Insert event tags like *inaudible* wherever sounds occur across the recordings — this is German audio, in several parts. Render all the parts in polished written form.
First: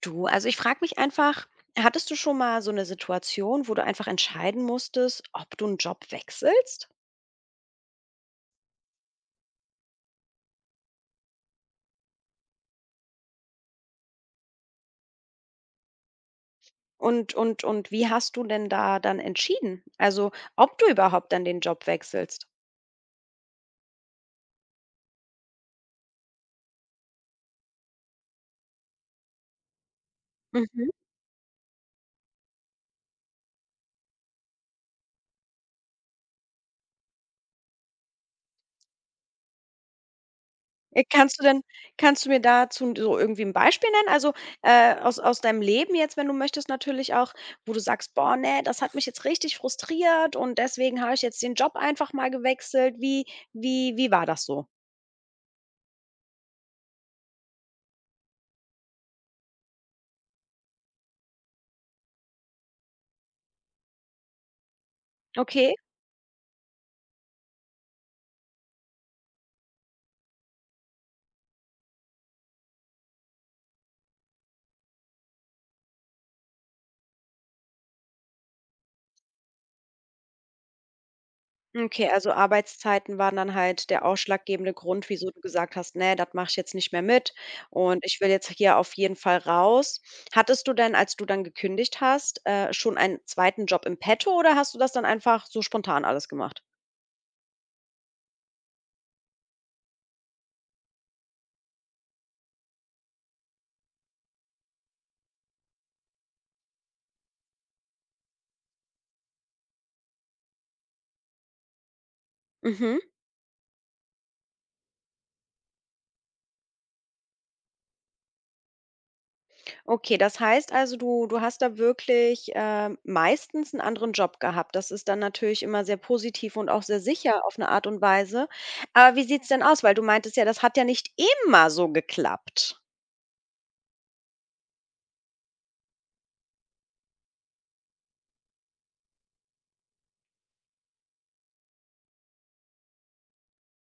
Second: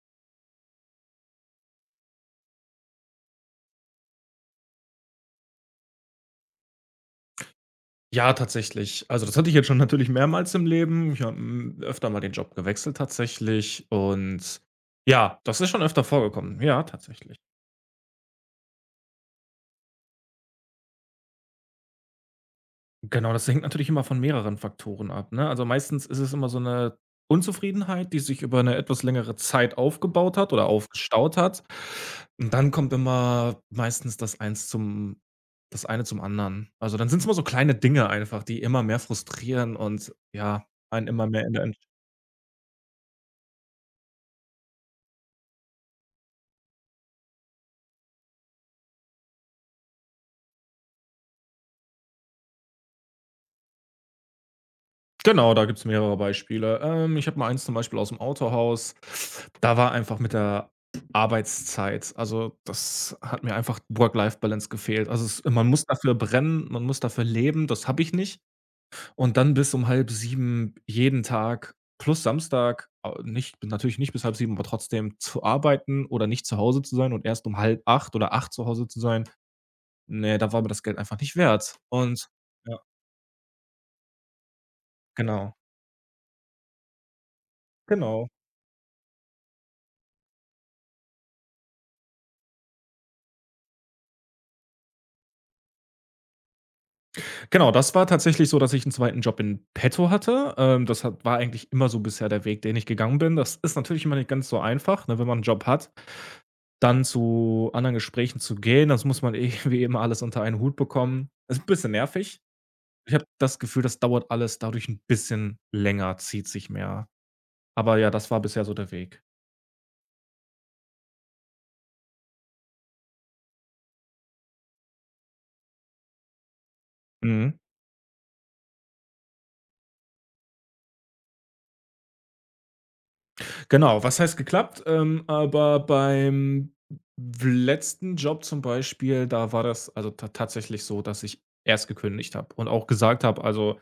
Du, also ich frage mich einfach, hattest du schon mal so eine Situation, wo du einfach entscheiden musstest, ob du einen Job wechselst? Ja, tatsächlich. Also, das hatte ich jetzt schon natürlich mehrmals im Leben. Ich habe, öfter mal den Job gewechselt tatsächlich und ja, das ist schon öfter vorgekommen. Ja, Und tatsächlich. und und wie hast du denn da dann entschieden? Also, ob du überhaupt dann den Job wechselst? Genau, das hängt natürlich immer von mehreren Faktoren ab, ne? Also, meistens ist es immer so eine Unzufriedenheit, die sich über eine etwas längere Zeit aufgebaut hat oder Mhm. aufgestaut hat. Und dann kommt immer meistens das eine zum anderen. Also, dann sind es immer so kleine Dinge einfach, die immer mehr frustrieren und ja, Äh, einen immer kannst du mehr in denn der. kannst du mir dazu so irgendwie ein Beispiel nennen? Also, aus deinem Leben jetzt, wenn du möchtest natürlich auch, wo du sagst: „Boah, nee, das hat mich jetzt richtig frustriert und deswegen habe ich jetzt den Job einfach mal gewechselt." Wie war das so? Genau, da gibt's mehrere Beispiele. Ich habe mal eins zum Beispiel aus dem Autohaus. Da war einfach mit der Arbeitszeit, also, das hat mir einfach Work-Life-Balance gefehlt. Also, es, man Okay. muss dafür brennen, man muss dafür leben, das habe ich nicht. Und dann bis um halb sieben jeden Tag plus Samstag, nicht, natürlich nicht bis halb sieben, aber trotzdem zu arbeiten oder nicht zu Hause zu sein und erst um halb 8 oder acht zu Hause zu sein. Nee, da war mir das Geld einfach nicht wert. Okay, Und also ja, Arbeitszeiten waren dann halt der ausschlaggebende Grund, wieso du genau, gesagt hast: „Ne, das mache ich jetzt nicht mehr mit und ich genau. will jetzt hier auf jeden Fall raus." Hattest du denn, als du dann gekündigt hast, schon einen zweiten Job im petto oder hast du das dann einfach so spontan alles gemacht? Genau, das war tatsächlich so, dass ich 'n zweiten Job in petto hatte. Das hat, war eigentlich immer so bisher der Weg, den ich gegangen bin. Das ist natürlich immer nicht ganz so einfach, ne, wenn man 'n Job hat, dann zu anderen Gesprächen zu gehen. Das muss man *laughs* irgendwie immer alles unter einen Hut bekommen. Ist 'n bisschen nervig. Mhm. Ich habe das Gefühl, das dauert alles dadurch 'n bisschen länger, zieht sich mehr. Aber ja, das war bisher so der Weg. Okay, das heißt also, du hast da wirklich, meistens einen anderen Job gehabt. Das ist dann natürlich immer sehr positiv und auch sehr sicher Mhm. auf eine Art und Weise. Aber wie sieht's denn aus? Weil du meintest ja, das hat ja nicht immer so geklappt. Genau, was heißt geklappt? Aber beim w letzten Job zum Beispiel, da war das also ta tatsächlich so, dass ich erst gekündigt habe und auch gesagt habe, also,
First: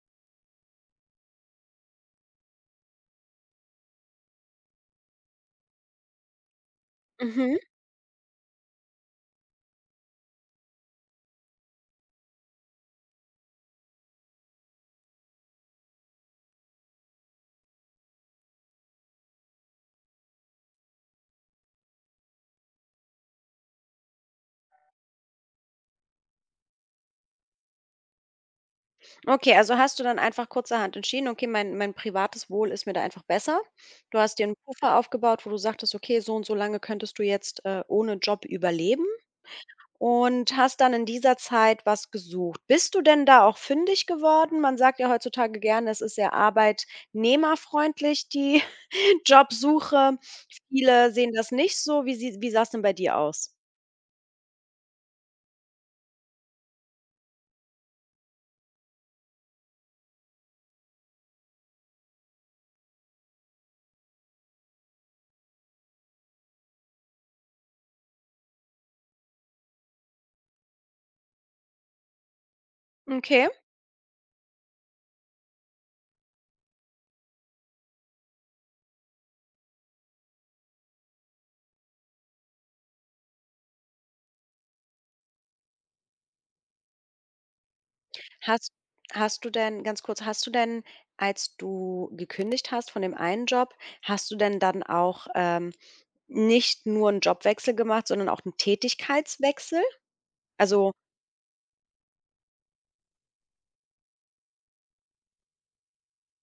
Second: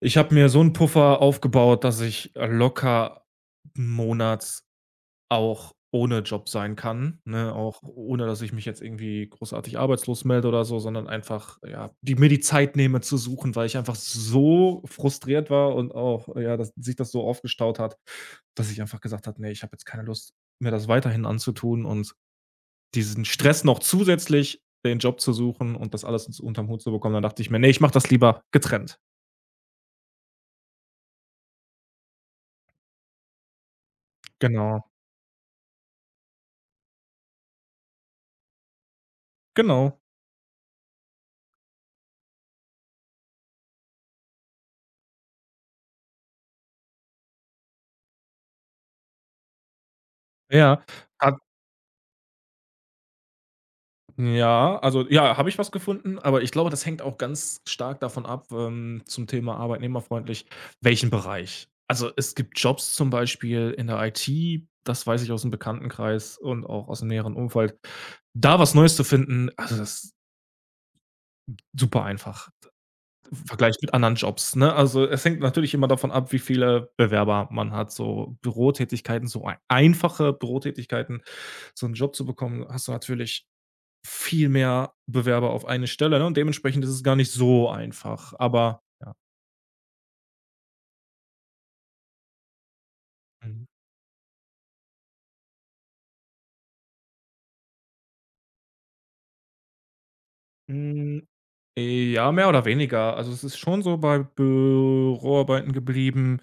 ich habe mir so 'n Puffer aufgebaut, dass ich locker 'n auch ohne Job sein kann, ne? Mhm. Auch ohne, dass ich mich jetzt irgendwie großartig arbeitslos melde oder so, sondern einfach, ja, die, mir die Zeit nehme zu suchen, weil ich einfach so frustriert war und auch, ja, dass sich das so aufgestaut hat, dass ich einfach gesagt habe: „Nee, ich habe jetzt keine Lust, mir das weiterhin anzutun und diesen Stress noch zusätzlich, den Job zu suchen und das alles ins unterm Hut zu bekommen.“ Dann dachte ich mir: „Nee, ich mache das lieber getrennt.“ Okay, also hast du dann einfach kurzerhand entschieden: „Okay, mein privates Wohl ist mir da einfach besser." Du hast dir einen Genau, Puffer aufgebaut, wo du sagtest: „Okay, so und so lange könntest du jetzt, ohne Job überleben", genau. und hast dann in dieser Zeit was gesucht. Bist du denn da auch fündig geworden? Man sagt ja heutzutage gerne, es ist sehr arbeitnehmerfreundlich, die *laughs* Jobsuche. Ja. Viele sehen das nicht so. Wie sah es denn bei dir aus? Ja, also ja, habe ich was gefunden, aber ich glaube, das hängt auch ganz stark davon ab, zum Thema arbeitnehmerfreundlich, welchen Bereich. Also, es gibt Jobs zum Beispiel in der IT, das weiß ich aus aus'm Bekanntenkreis und auch aus dem näheren Umfeld. Da was Neues zu finden, also, das ist super einfach im Okay. Vergleich mit anderen Jobs, ne? Also, es hängt natürlich immer davon ab, wie viele Bewerber man hat. So Bürotätigkeiten, so ei einfache Bürotätigkeiten, so einen Job zu bekommen, hast du natürlich viel mehr Bewerber auf eine Stelle, ne, und dementsprechend ist es gar nicht so einfach, Hast aber ja. hast du denn ganz kurz, als du gekündigt hast von dem einen Mhm. Job, hast du denn dann auch, nicht nur einen Jobwechsel gemacht, sondern auch einen Tätigkeitswechsel? Also Hm, ja, mehr oder weniger. Also, es ist schon so bei Büroarbeiten geblieben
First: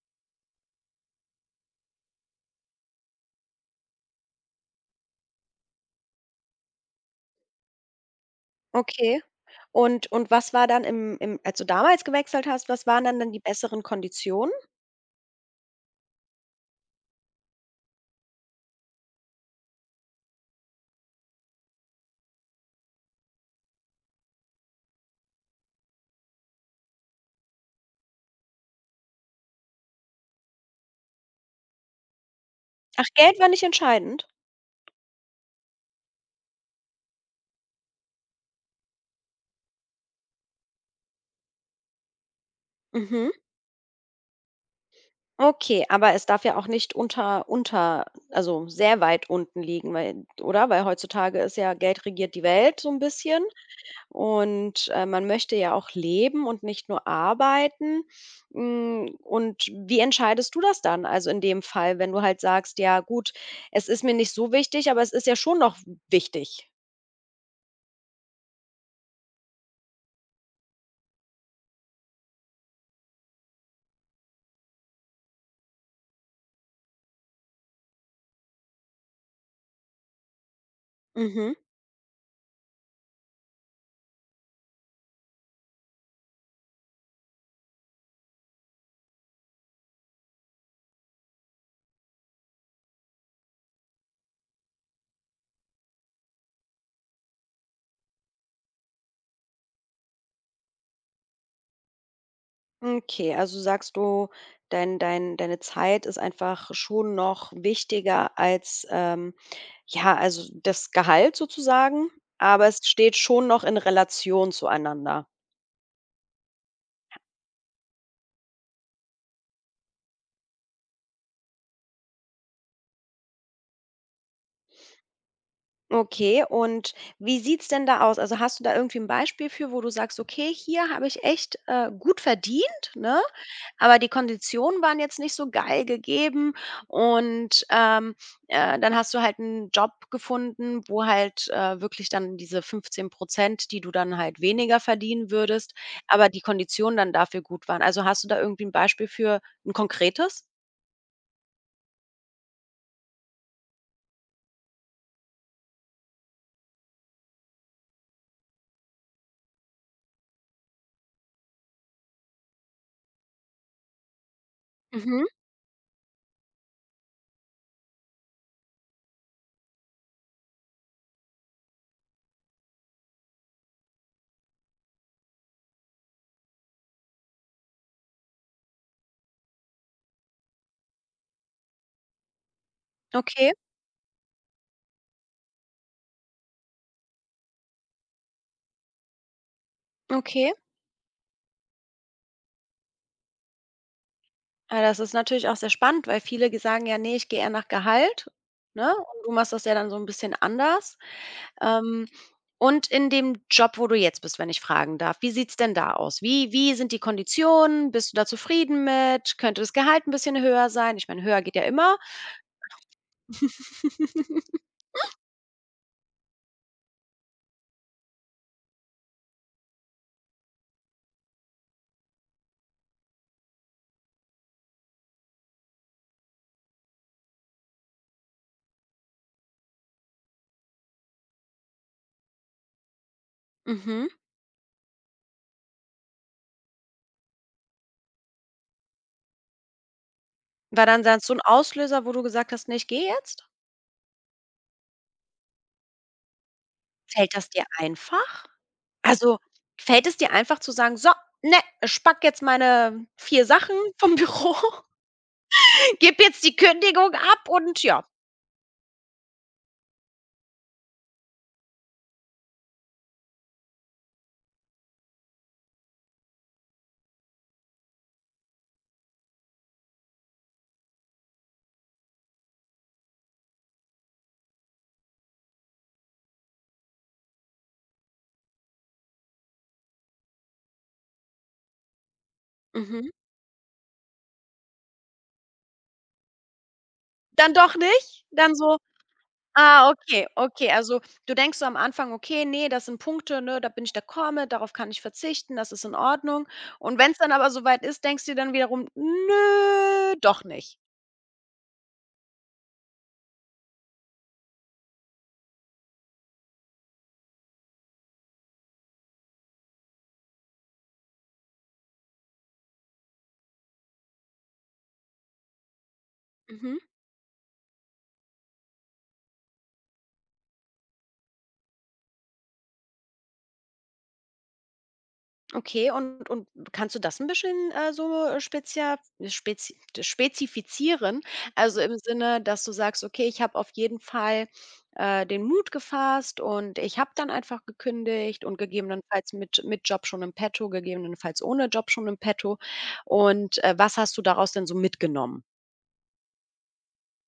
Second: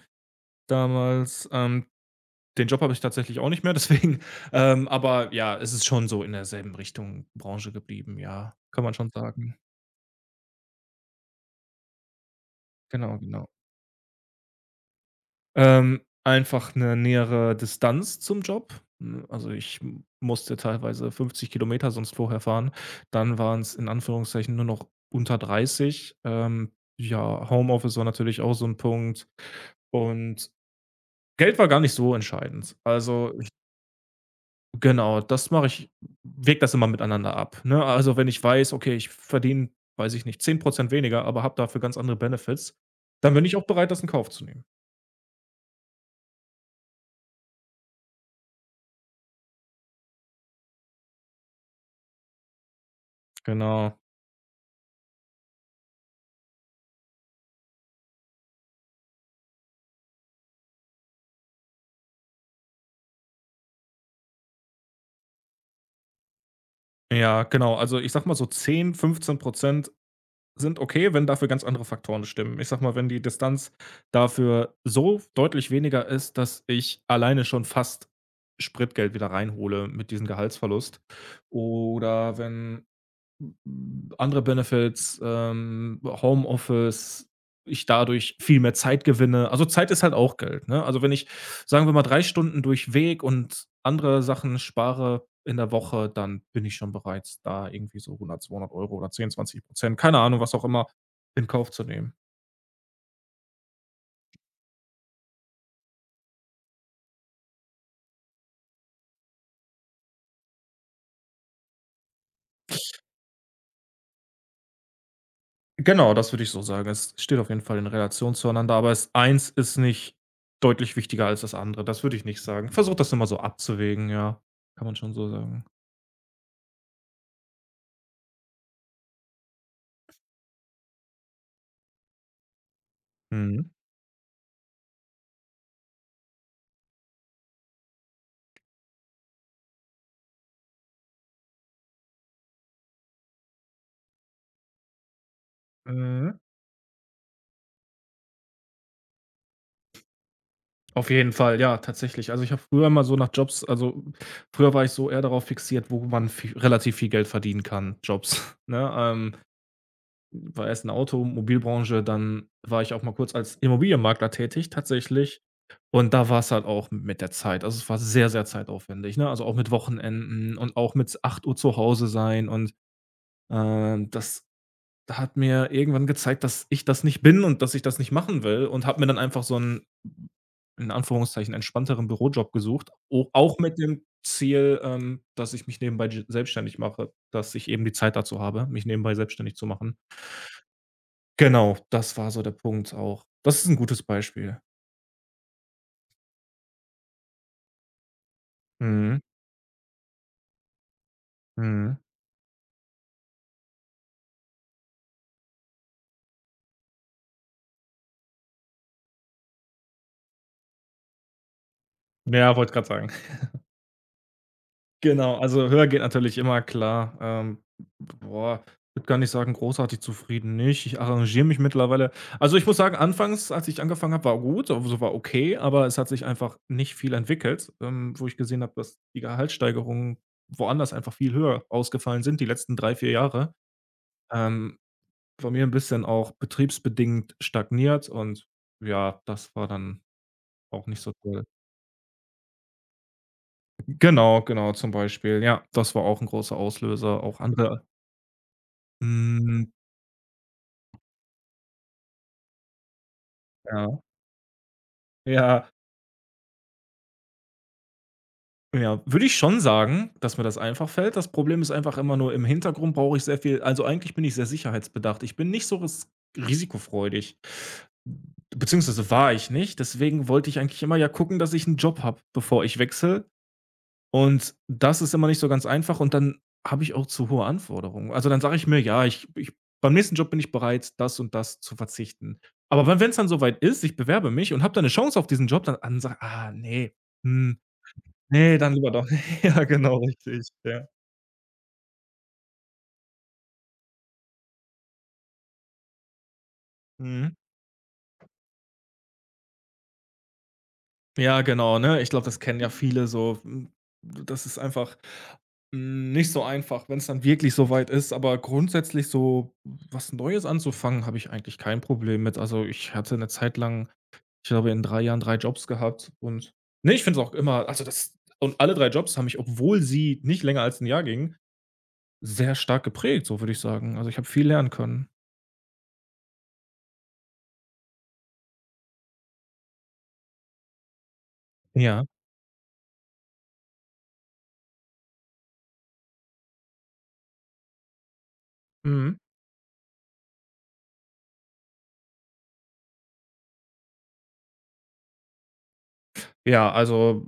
damals. Den Job habe ich tatsächlich auch nicht mehr, *laughs* deswegen, aber ja, es ist schon so in derselben Richtung Branche geblieben, ja, kann man schon okay. sagen. Und was war dann im im als du damals gewechselt hast, was waren Genau, dann die genau. besseren Konditionen? Einfach eine nähere Distanz zum Job. Also, ich m musste teilweise 50 Kilometer sonst vorher fahren. Dann waren es in Anführungszeichen nur noch unter 30. Ja, Homeoffice war natürlich auch so ein Punkt und Geld war gar nicht so entscheidend. Ach, Also, Geld ich, war nicht entscheidend? genau, das mache ich, wäge das immer miteinander ab, ne? Also, wenn ich weiß, okay, ich verdiene, weiß ich nicht, 10 weniger, aber habe dafür ganz andere Benefits, Mhm. dann bin ich auch bereit, das in Kauf zu nehmen. Okay, aber es darf ja auch nicht unter also sehr weit unten liegen, weil, oder? Weil heutzutage ist ja Geld regiert die Welt so ein bisschen. Genau. Und, man möchte ja auch leben und nicht nur arbeiten. Und wie entscheidest du das dann? Also, in dem Fall, wenn du halt sagst: „Ja gut, es ist mir nicht so wichtig, aber es ist ja schon noch wichtig." Ja, genau. Also, ich sag mal so zehn, fünfzehn Prozent sind okay, wenn dafür ganz andere Faktoren stimmen. Ich sag mal, wenn die Distanz dafür so deutlich weniger ist, dass ich alleine schon fast Spritgeld wieder reinhole mit diesem Gehaltsverlust Mhm. oder wenn, andere Benefits, Homeoffice, ich dadurch viel mehr Zeit gewinne. Also, Zeit ist halt auch Geld, ne? Also, wenn ich, sagen wir mal, 3 Stunden durch Weg und andere Sachen spare in der Woche, dann bin ich schon bereit, da irgendwie so hundert zweihundert Euro oder zehn zwanzig Prozent, keine Ahnung, was auch immer, in Kauf zu nehmen. Okay, also sagst du, deine Zeit ist einfach schon noch wichtiger als, ja, also das Gehalt sozusagen, aber es steht schon noch in Relation zueinander. Genau, das würde ich so sagen. Es steht auf jeden Fall in Relation zueinander, aber es, eins ist nicht deutlich wichtiger als das andere. Das würde ich nicht sagen. Versucht das immer so abzuwägen, ja. Kann man schon so sagen. Okay, und wie sieht's denn da aus? Also, hast du da irgendwie ein Beispiel für, wo du sagst: „Okay, hier habe ich echt, gut verdient, ne, Mhm. aber die Konditionen waren jetzt nicht so geil gegeben." Und, dann hast du halt einen Job gefunden, wo halt, wirklich dann diese 15%, die du dann halt weniger verdienen würdest, aber Mhm. die Konditionen dann dafür gut waren. Also, hast du da irgendwie ein Beispiel für ein konkretes? Auf jeden Fall, ja, tatsächlich. Also, ich habe früher immer so nach Jobs, also, früher war ich so eher darauf fixiert, wo man vi relativ viel Geld verdienen kann, Jobs, *laughs* ne? War erst in der Automobilbranche, dann war ich auch mal kurz als Immobilienmakler tätig Mhm. tatsächlich. Und da war es halt auch mit der Zeit. Also, es war sehr, sehr zeitaufwendig, ne? Also, auch mit Wochenenden und auch mit acht Uhr zu Hause sein und, das hat mir irgendwann gezeigt, dass ich das nicht bin und dass ich das nicht machen will und habe mir dann einfach so 'n, in Anführungszeichen, entspannteren Bürojob gesucht, o Okay, auch mit dem Ziel, dass ich mich nebenbei j selbstständig mache, dass ich eben die Zeit dazu habe, mich nebenbei selbstständig zu machen. okay. Genau, das war so der Punkt auch. Das ist 'n gutes Beispiel. Ah, das ist natürlich auch sehr spannend, weil viele ge sagen ja: nee, ich gehe eher nach Gehalt", ne? Mhm, Und du machst das ja dann so ein bisschen anders. mhm. Ähm, und in dem Job, wo du jetzt bist, wenn ich fragen darf, wie sieht's denn da aus? Wie sind die Konditionen? Bist du da zufrieden mit? Könnte das Gehalt ein bisschen höher sein? Ich meine, höher geht ja immer. Ja, wollte grad sagen. *laughs* Genau, also höher geht natürlich immer, klar. Boah, würde gar nicht sagen, großartig zufrieden nicht. Ich arrangiere mich mittlerweile. Also, ich muss sagen, anfangs, als ich angefangen habe, war gut, also war okay, aber es hat sich einfach nicht viel entwickelt, wo ich gesehen habe, dass die Gehaltssteigerungen woanders einfach viel höher ausgefallen sind, die letzten 3 4 Jahre. Mhm. Ähm, Bei mir ein bisschen auch betriebsbedingt stagniert und ja, das war dann War auch nicht dann so so ein toll. Auslöser, wo du gesagt hast: nee, ich gehe jetzt?" Genau, genau, zum Beispiel. Ja, das war auch ein großer Auslöser. Fällt Auch das dir andere. einfach? Also, Hm, fällt es dir einfach zu sagen: „So, ne, ich pack jetzt meine 4 Sachen ja. vom Büro"? *laughs* Ja, Gib jetzt die Kündigung ab und ja. ja, würde ich schon sagen, dass mir das einfach fällt. Das Problem ist einfach immer nur, im Hintergrund brauche ich sehr viel, also, eigentlich bin ich sehr sicherheitsbedacht. Ich bin nicht so risikofreudig, beziehungsweise war ich nicht. Deswegen wollte ich eigentlich immer ja gucken, dass ich einen Job habe, bevor ich wechsle. Und das ist immer nicht so ganz einfach und dann habe ich auch zu hohe Anforderungen. Also, dann sage ich mir: „Ja, ich beim nächsten Job bin ich bereit, das und das zu verzichten.“ Aber wenn Mhm. es dann so weit ist, ich bewerbe mich und habe dann eine Chance auf diesen Job, dann sage: „Ah, nee, Dann hm, doch nicht? Dann ne, dann so: lieber doch.“ *laughs* Ja, „Ah, genau, okay, richtig, okay." ja. Also, du denkst so am Anfang: „Okay, ne, das sind Punkte, ne, da bin ich d'accord mit, darauf kann ich verzichten, das ist in Ordnung." Und wenn's dann Mhm. aber so weit ist, denkst du dir dann wiederum: „Nö, doch nicht." Ja, genau, ne? Ich glaube, das kennen ja viele so. Das ist einfach, nicht so einfach, wenn es dann wirklich so weit ist, aber grundsätzlich so was Neues anzufangen, habe ich eigentlich kein Problem mit. Also, ich hatte eine Zeit lang, ich glaube, in 3 Jahren 3 Jobs gehabt und, Mhm. ne, ich finde es auch immer, also, das und alle 3 Jobs haben mich, obwohl sie nicht länger als 'n Jahr gingen, sehr stark geprägt, so würde ich sagen. Also, ich habe viel lernen können. Okay, und kannst du das ein bisschen, so spezia spezi spezifizieren? Also, im Ja. Sinne, dass du sagst: „Okay, ich habe auf jeden Fall, den Mut gefasst und ich habe dann einfach gekündigt und Mhm. gegebenenfalls mit Job schon im Petto, gegebenenfalls ohne Job schon im Petto." Und, was hast du daraus denn so mitgenommen? Ja, also,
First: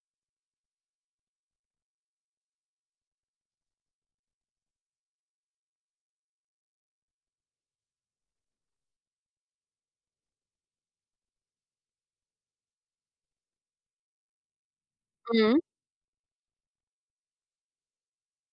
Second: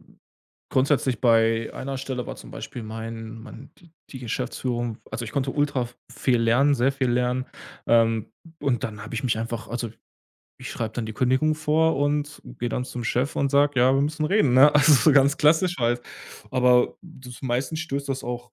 grundsätzlich bei einer Stelle war zum Beispiel mein die Geschäftsführung, also, ich konnte ultra v viel lernen, sehr viel lernen, ähm, und dann habe ich mich einfach, also, ich schreibe dann die Kündigung vor und gehe dann zum Chef und sage: „Ja, wir müssen reden“, ne? *laughs* Also, so ganz Mhm. klassisch halt. Aber das, meistens stößt das auch,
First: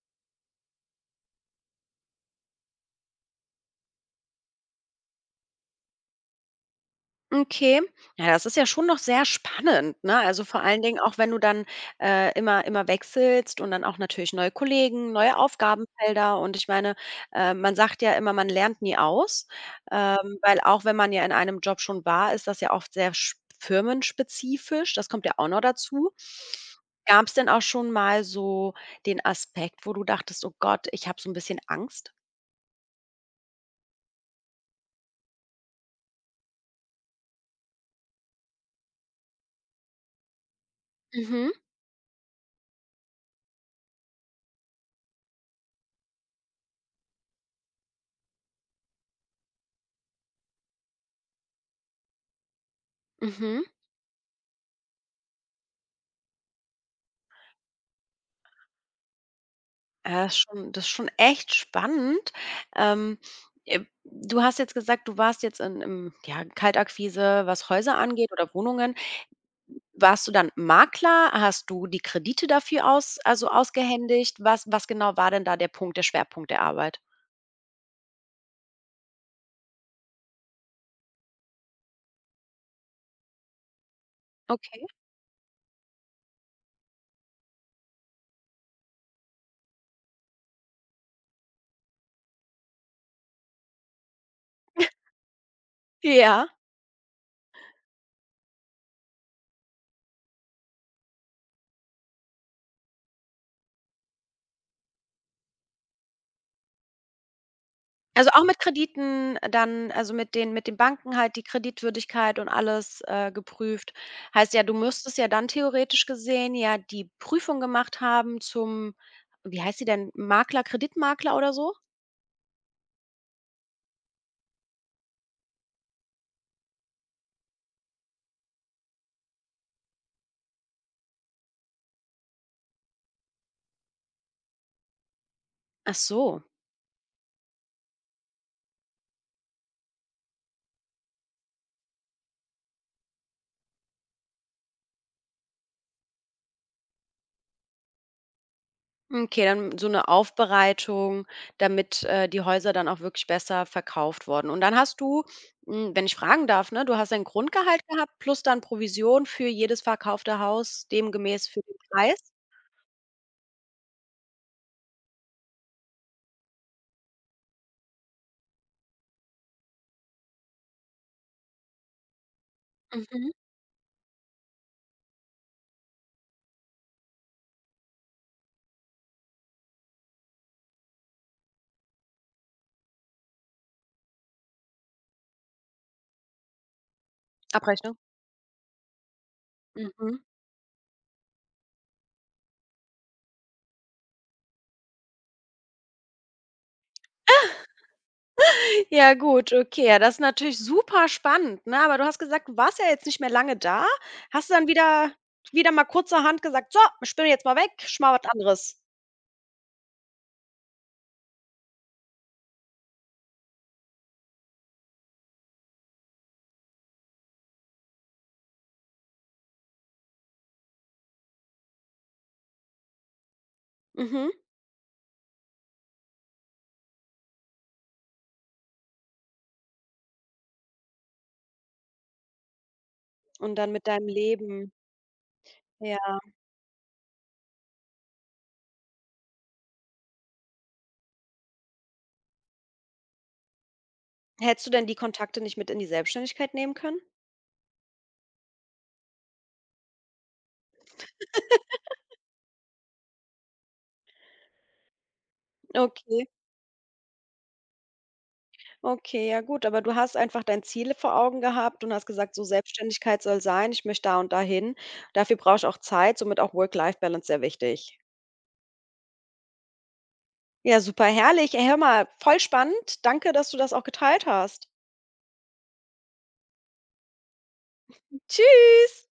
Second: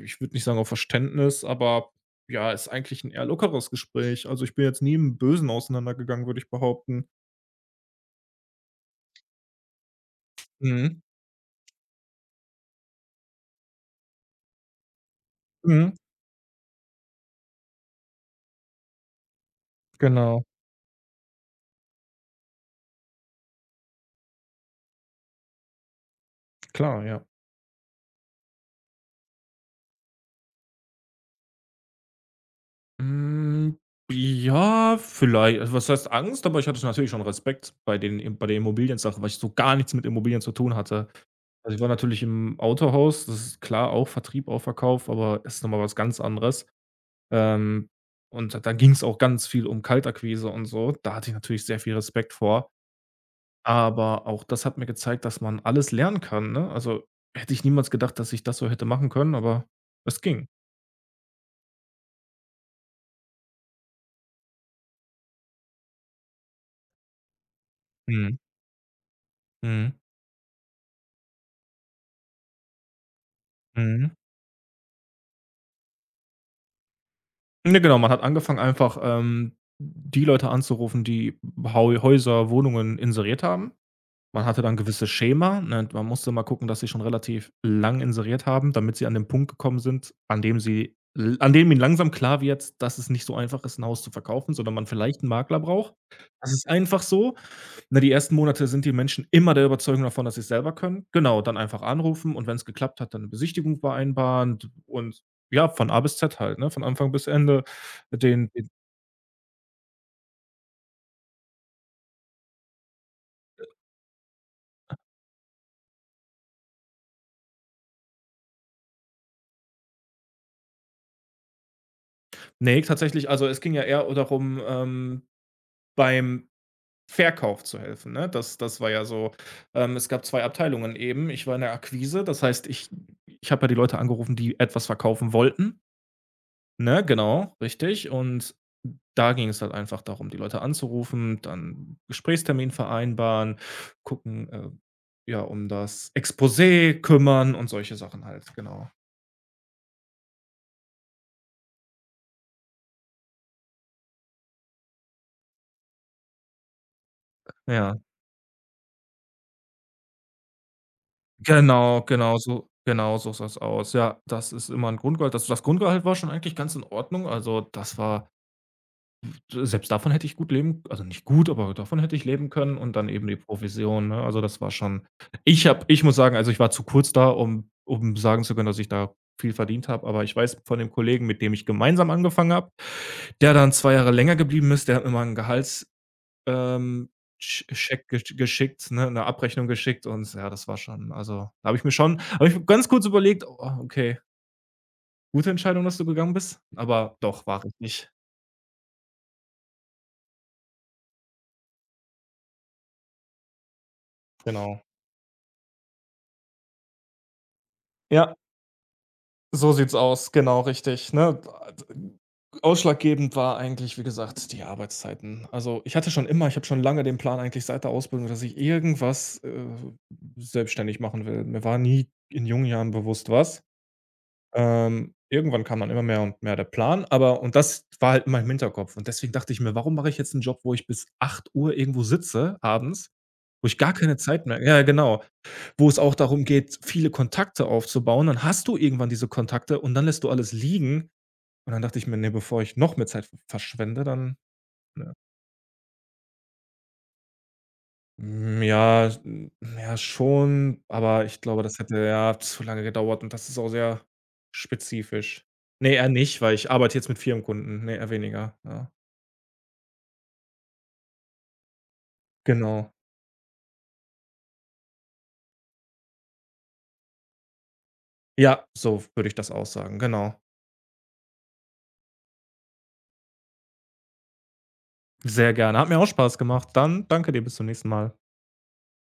ich würde nicht sagen auf Verständnis, aber ja, ist eigentlich ein eher lockeres Gespräch. Also, ich bin jetzt nie im Bösen auseinandergegangen, würde ich behaupten. Okay. Ja, das ist ja schon noch sehr spannend, ne? Also, vor allen Dingen Mhm. auch, wenn du dann, immer wechselst und dann auch natürlich neue Kollegen, neue Mhm. Aufgabenfelder und ich meine, man sagt ja immer, man lernt nie aus, Genau. weil auch wenn man ja in einem Job schon war, ist das ja oft sehr sch firmenspezifisch, das kommt ja auch noch dazu. Klar, ja. Gab es denn auch schon mal so den Aspekt, wo du dachtest: „Oh Gott, ich habe so ein bisschen Angst?" Hm, ja, vielleicht. Also, was heißt Angst, aber ich hatte natürlich schon Respekt bei den, bei der Immobiliensache, weil ich so gar nichts mit Immobilien zu tun hatte. Mhm, Also, ich war natürlich im Autohaus, das ist klar, auch Vertrieb, auch Verkauf, aber es ist noch mal was ganz anderes. Ähm, und da ging es auch ganz viel um Kaltakquise und so. Da hatte ich natürlich sehr viel Respekt vor, mhm. aber auch das hat mir gezeigt, dass man alles lernen kann, ne? Also, hätte ich niemals gedacht, dass ich das so hätte machen können, aber es Ja, ging. Das ist schon echt spannend. Ähm, Du hast jetzt gesagt, du warst jetzt in im ja, Kaltakquise, was Häuser angeht Mhm, oder Wohnungen. mhm, Warst du dann Makler? Hast du die Kredite dafür aus also mhm. ausgehändigt? Was genau war denn da der Punkt, der Schwerpunkt der Arbeit? Ne, genau, man hat angefangen, einfach, die Leute anzurufen, die Hau Häuser, Wohnungen inseriert haben. Man hatte dann Okay. gewisse Schema, ne? Man musste mal gucken, dass sie schon relativ lang inseriert haben, damit sie an den Punkt gekommen sind, an dem sie l an dem ihnen langsam klar wird, dass es nicht so einfach ist, ein Haus zu verkaufen, sondern man vielleicht einen Makler braucht. Ja. Das ist einfach so. Ne, die ersten Monate sind die Menschen immer der Überzeugung davon, dass sie's selber können. Genau, dann einfach anrufen und wenn es geklappt hat, dann 'ne Besichtigung vereinbaren und ja, von A bis Z halt, ne, von Anfang bis Ende Also, auch den mit den Krediten, dann also, mit den Banken halt die Kreditwürdigkeit und alles, geprüft. Heißt ja, du müsstest ja dann theoretisch gesehen ja die Prüfung gemacht haben zum wie heißt sie denn? Makler, Kreditmakler oder so? Ne, tatsächlich, also, es ging ja eher darum, beim Verkauf zu helfen, ne? Das war ja so, es gab 2 Abteilungen eben. Ich war in der Akquise, das heißt, ich habe ja die Leute angerufen, die etwas verkaufen wollten, Ach so. ne? Genau, richtig. Und da ging es halt einfach darum, die Leute anzurufen, dann Gesprächstermin vereinbaren, gucken, ja, um das Exposé kümmern und solche Sachen halt, genau. Okay, dann so eine Aufbereitung, damit, die Häuser dann auch wirklich besser verkauft wurden. Und dann hast du, wenn ich fragen darf, ne, du hast ein Grundgehalt Ja, gehabt plus dann Provision für jedes verkaufte Haus demgemäß für den genau, Preis? Genau so sah's aus. Ja, das ist immer ein Grundgehalt. Das Grundgehalt war schon eigentlich ganz in Ordnung. Also, das war, selbst davon hätte ich gut leben, also nicht gut, aber davon hätte ich leben können und dann eben Mhm. die Provision, ne? Also, das war schon, ich habe, ich muss sagen, also, ich war zu kurz da, um sagen zu können, dass ich da viel verdient habe, aber ich weiß von dem Kollegen, mit dem ich gemeinsam angefangen habe, der dann 2 Jahre länger geblieben ist, der hat mir mal 'n Gehalts, ähm, Abrechnung. Scheck geschickt, ne, 'ne Abrechnung geschickt Mhm. und ja, das war schon, also, da habe ich mir schon, habe ich ganz kurz überlegt: „Oh, okay, gute Entscheidung, dass du gegangen bist“, aber doch, war ich nicht. Ja gut, okay. Ja, das ist natürlich super spannend, ne? Aber du hast gesagt, du warst ja jetzt nicht mehr lange da. Hast du dann Genau. wieder mal kurzerhand gesagt: „So, ich bin jetzt mal weg, ich mache was Ja. anderes." So sieht's aus, genau richtig, ne? Ausschlaggebend war eigentlich, wie gesagt, die Arbeitszeiten. Also, ich habe schon lange den Plan, eigentlich seit der Ausbildung, dass ich irgendwas, selbstständig machen will. Mir war nie in jungen Jahren bewusst was. Mhm. Irgendwann kam dann immer mehr und mehr der Plan, aber und das war halt immer im Hinterkopf. Und deswegen dachte ich mir: „Warum mache ich jetzt einen Job, wo ich bis acht Uhr irgendwo sitze abends, Und wo dann ich mit gar deinem keine Zeit mehr“, Leben. ja, genau, wo es auch Ja. darum geht, viele Kontakte aufzubauen. Dann hast du irgendwann diese Kontakte und dann lässt du alles liegen. Und dann dachte ich mir: „Ne, bevor ich noch mehr Zeit verschwende, dann“, Hättest du denn die ja. Kontakte nicht mit in die Selbstständigkeit nehmen können? Ja, ja schon, aber ich glaube, das hätte, ja, zu lange gedauert und das ist auch sehr spezifisch. Ne, eher Okay, nicht, weil ich arbeite jetzt mit Firmenkunden. Ne, eher weniger, ja. okay, ja gut, aber du hast einfach dein Ziel vor Augen gehabt und hast gesagt: „So, Genau. Selbstständigkeit soll sein, ich möchte da und dahin. Dafür brauche ich auch Zeit, somit auch Work-Life-Balance sehr wichtig." Ja, so würde ich das aussagen, genau. Ja, super herrlich. Ey, hör mal, voll spannend. Danke, dass du das auch geteilt hast. Sehr gerne. Hat mir auch Spaß gemacht. Dann danke dir, bis zum nächsten Mal. Tschüss.